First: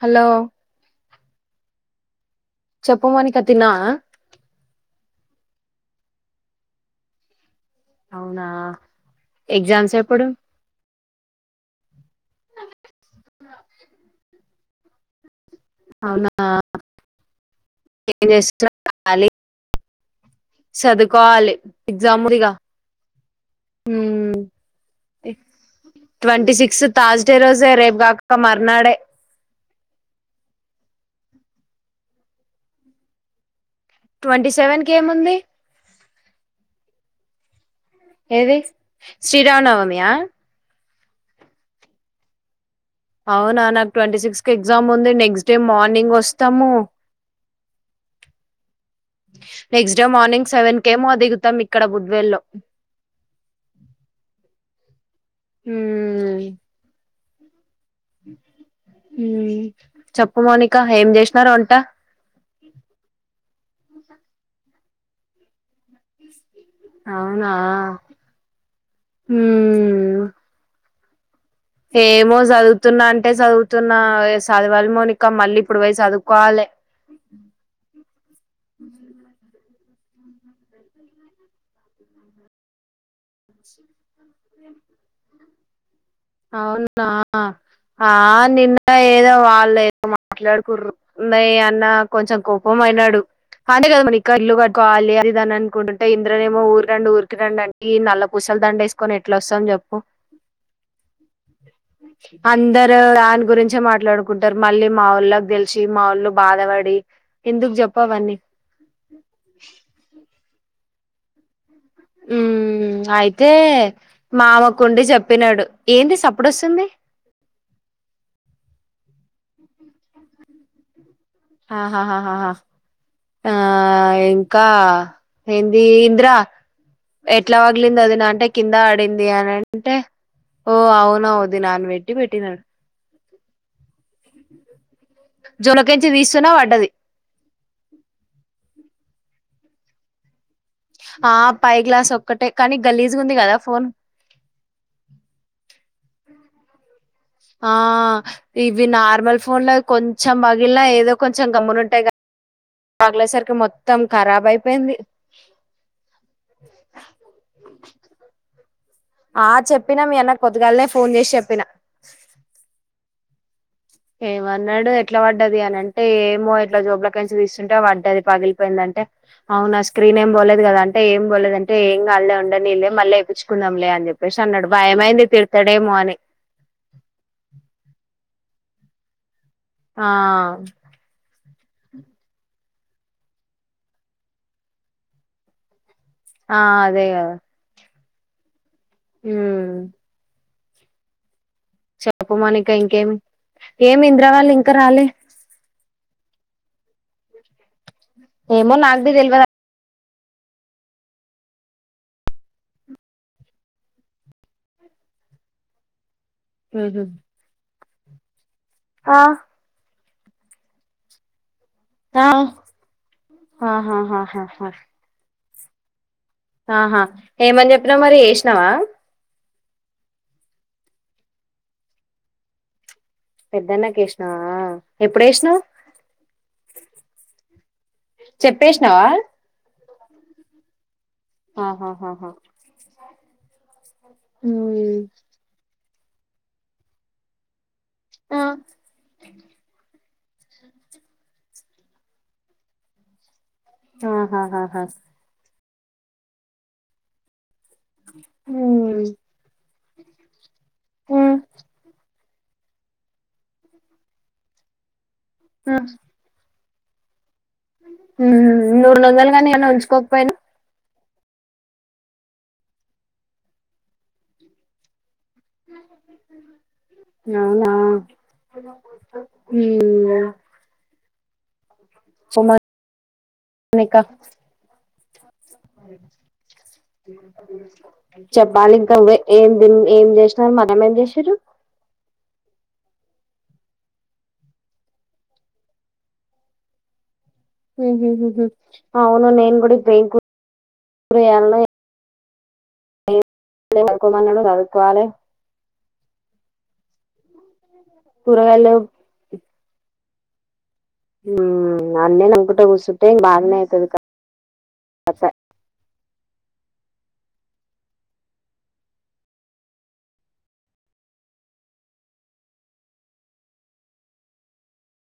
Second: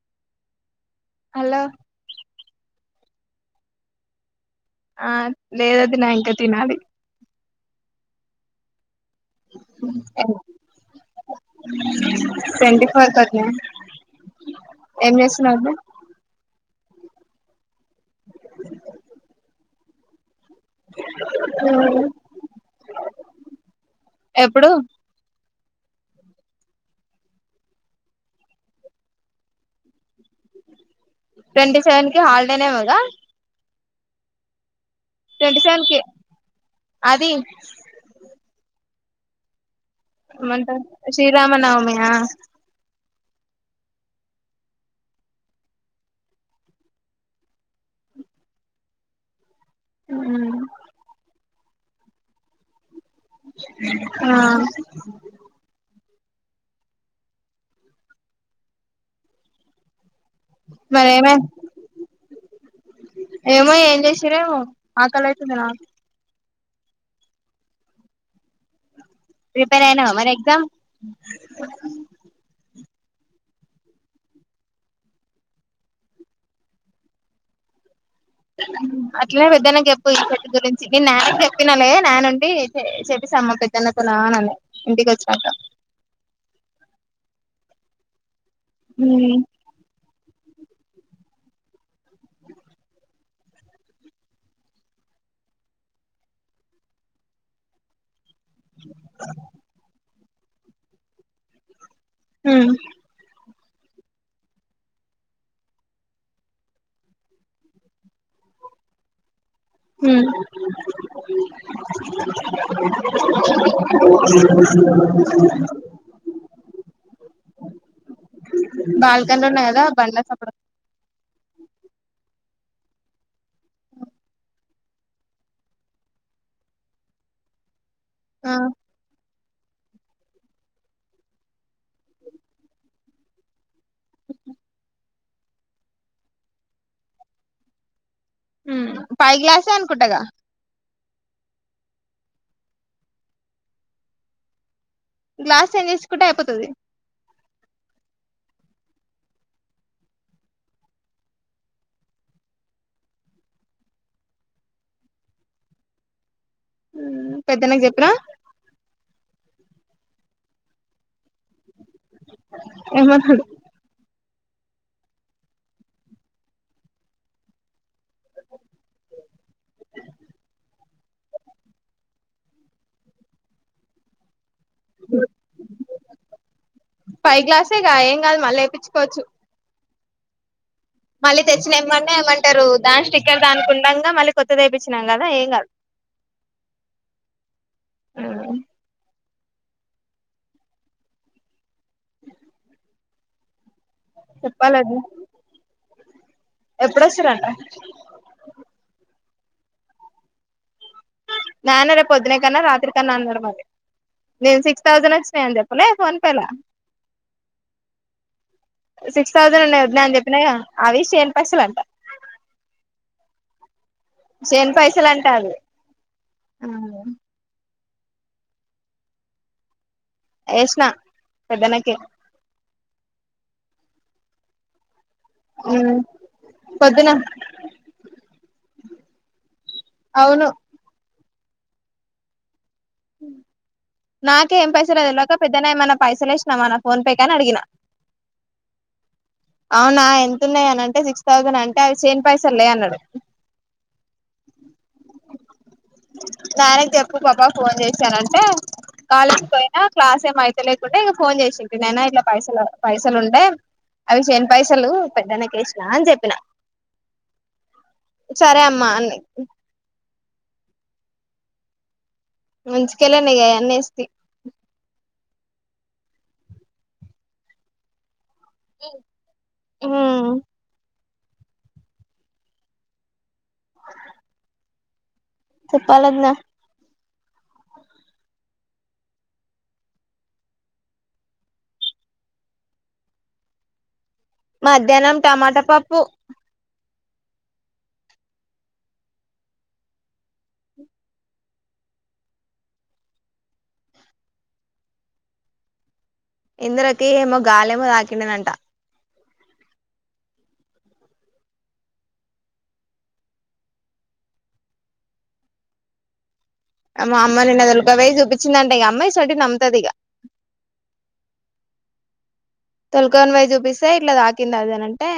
Hollow hello చెప్పు మౌనికా, తిన్నావా ఆహ్ లేదు వదిన ఇంకా తినాలి అవునా ఎగ్జామ్స్ ఎప్పుడు అ ట్వెంటీ ఫోర్త్ వదిన ఏం చేస్తున్ అవునా ఏం చేస్తట్లే, ఖాళీ సదువుకోవాలి వదిన ఎగ్జామ్ ఉంది గా ఉహ్ ఎప్పుడు ట్వంటీ సిక్స్త్ థార్స్ డే రోజే రేపు కాక మర్నాడే ట్వంటీ సెవెన్ కి హాలిడే నేమో గా ట్వంటీ సెవెన్ కి ఏముంది ట్వంటీ సెవెన్ కి అది ఏది ఏమంటా శ్రీరామనవమి ఆ అవునా నాకు ట్వంటీ సిక్స్ కి ఎగ్జామ్ ఉంది నెక్స్ట్ డే మార్నింగ్ వస్తాము. నెక్స్ట్ డే మార్నింగ్ సెవన్ కేమో దిగుతాము ఇక్ ఇక్కడ బుద్వేల్ లో ఆహ్ ఉమ్ ఉమ్ చెప్పు మౌనిక ఏం మరేమే చేసినారు వంట ఏం ఏంచేసిండ్రో ఏమో ఆకలి అయితుంది నాకు అవునా ప్రిపేర్ అయినావ ఉమ్ మరి ఎగ్జామ్ ఉ ఏమో చదువుతున్నా అంటే చదువుతున్నా ఇగ సదవాల మౌనిక మళ్ళీ ఇప్పుడు పోయ్ సదువుకోవాలె ఇపో ఇప్పటి గురించి నేను నాయనికి చెప్పినాలే, నాన్న ఉండి చెపిస్తా అమ్మ పెద్దన్నతోన అని అన్నాడు, ఇంటికి వచ్చాక. అవునా ఆహ్ నిన్న ఏదో వాళ్లు ఏ మాట్లాడుకుర్రు ఉన్నా అన్న కొంచెం కోపం అయినాడు అంటే కదా మళ్ళి ఇల్లు కట్టుకోవాలి అది ఇది అనుకుంటుంటే ఇంద్రనేమో ఊరు రండి ఊరికి రండి అ నల్ల పుసల దండ ఏసుకొని ఎట్లా వస్తా చెప్పు [unintelligible] అందరు దాని గురించి గా మాట్లాడుకుంటారు మళ్ళీ మా వాళ్ళకి తెలిసి మా వాళ్ళు బాధపడి ఎందుకు చెప్ప అవన్నీ హామ్ [inaudible] ఉ అయితే మామకుండి చెప్పినాడు ఏంది సప్పుడొస్తుంది బాల్కనీలు ఉన్నా గదా బండ్ల సప్పుడ ఆహహ ఆ ఇంకా ఎంది ఇంద్ర ఎట్లా వ పగిలింది వదిన అని అంటే ఆ కింద ఆడింది అని అంటే ఓ అవున వదిన అని పెట్టి పెట్టినా జొనకించి తీస్తున్నా వడ్డది హు పై గ్లాసే అనుకుంటాగా ఆ పై గ్లాస్ ఒక్కటే కానీ గలీజు ఉంది గదా ఫోన్ గ్లాస్ క్స్చేంజి చేచుకుంటే అయిపోతుది ఆ ఇవి నార్మల్ ఫోన్ లో కొంచెం పగిలిన ఏదో కొంచెం గమ్మున ఉంటాయి క పగిలే సరికి మొత్తం ఖరాబ్ అయిపోయింది ఉ పెద్దన్నకి చెపిన ఆ చెప్పినా మీ అన్న పోదుగాలనే ఫోన్ చేసి చెప్ప పిన హలో ఏమన్నాడు ఎట్లా పడ్డది అన అంటే ఏమో ఎట్లా జోబ్ల కైన్స్ తీస్తుంటే పడ్డది పగిలిపోయిందంటే అవునా స్క్రీన్ ఏం పోలేదు కదా అంటే ఏం పోలేదుంటే ఏం అళ్లే ఉండదు నీళ్ళ మళ్ళీ వయిించుకుందాం లే అని చెప్పేసి అన్నాడు భయమైంది తిడతాడేమో అని పై గ్లాసేగా ఏం కాదు మళ్ళీ లేయిించుకోవచ్చు ఆ మళ్ళీ తెచ్చిన ఏమ్మన్నా ఏమంటారు దాని స్టిక్కర్ దానికి ఉండంగా మళ్ళీ కొత్తది ఎపిచినం కదా ఏం కాదు ఆ అదే గదా ఉ హామ్ చెపూ మనికా ఇంకేం ఏమి ఇంద్ర వాళ్ళు ఇంకా రాలే ఎప్పుడొస్టేరంట ఏమో నక్ బి తేల్వ నానే రే పొద్దున కన్నా రాత్రి కన్నా అన్నాడు మరి నేను సిక్స్ థౌసండ్ వచ్చినాయి అని చెప్పలే ఫోన్ ఉహు ఆ సిస్టోజ్ఞాన్ అవిష్ శన్ పసలు అంట ఆ ఆహా చేను పైసలు అంట అది ఆహా ఏమని చెప్ అబ్ర మరి వేసినావా యష్నా పెద్దనక పెద్దన్న కేష్ణ ఎప్పుడ వేసినావు్ పొద్దున చెప్పేసినావా అవును ఆహాహాహా నాకే ఏం పైసరాది తెల్వక పెద్దనే మన పైస లే ఇష్ినామా ఫోన్ పే కానీ అడిినా ఆ అవునా ఎంతన్నాయ అని అంటే సిక్స్ థౌసండ్ అంటే అ చేన్ పైస లే అన్నాడు ఆహా ఆ నాార తె అప్ప పాబా ఫోన్ చేశాారంటే ఉమ్. కాలేజ్ పోయినా క్లాస్ ఏం అయితే లేకుంటే ఇంక ఉమ్. ఫోన్ చేసింది నేనా ఇలా పైసలు పైసలుండే అవి చేని పైసలు ంటకష్ా చెప్పిన సరే అమ్మా నూరు అని రందలు కాగానీ ఏన్న ఉంచుకో ప ముంచంచకెలనేగ అన్నేస్త అవునా హ సమాకా చెపలన్నా చెప్పాలి ఇంకా ఏం ఏం చేసినారు మనంేం చేసారు మధ్యాహ్నం టమాటా పప్పు అవును నేను కూడాడి బ అకు మన్న తదుకోవాల ఇందరకిమో గాాల ాంటా కూరగాయలు అన్నే నమ్కట కూఊ చట్ట బాగానే అయితుది కస మా అమ్మామ నిన్నదులుకవేయి చూపించిందింటే ఇ అమ్మాయి చటి నమ్ముతది ఇక తొలకని పవి చూపిస్తే ఇట్లా తాకింది అదేనంటే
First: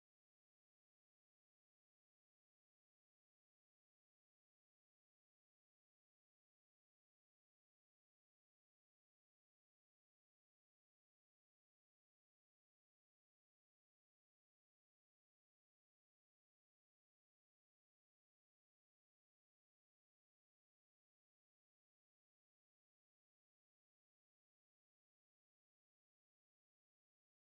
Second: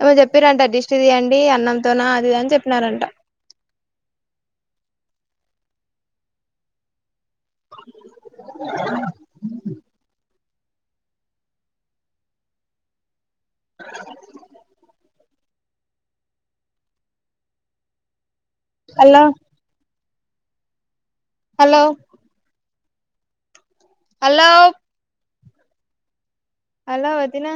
ఏమ చెప్పారంట డిస్ట్ తీయంండి అన్నంతోనా అదిద అని చెప్పినారంట అలా హలో హలో హలో వదిన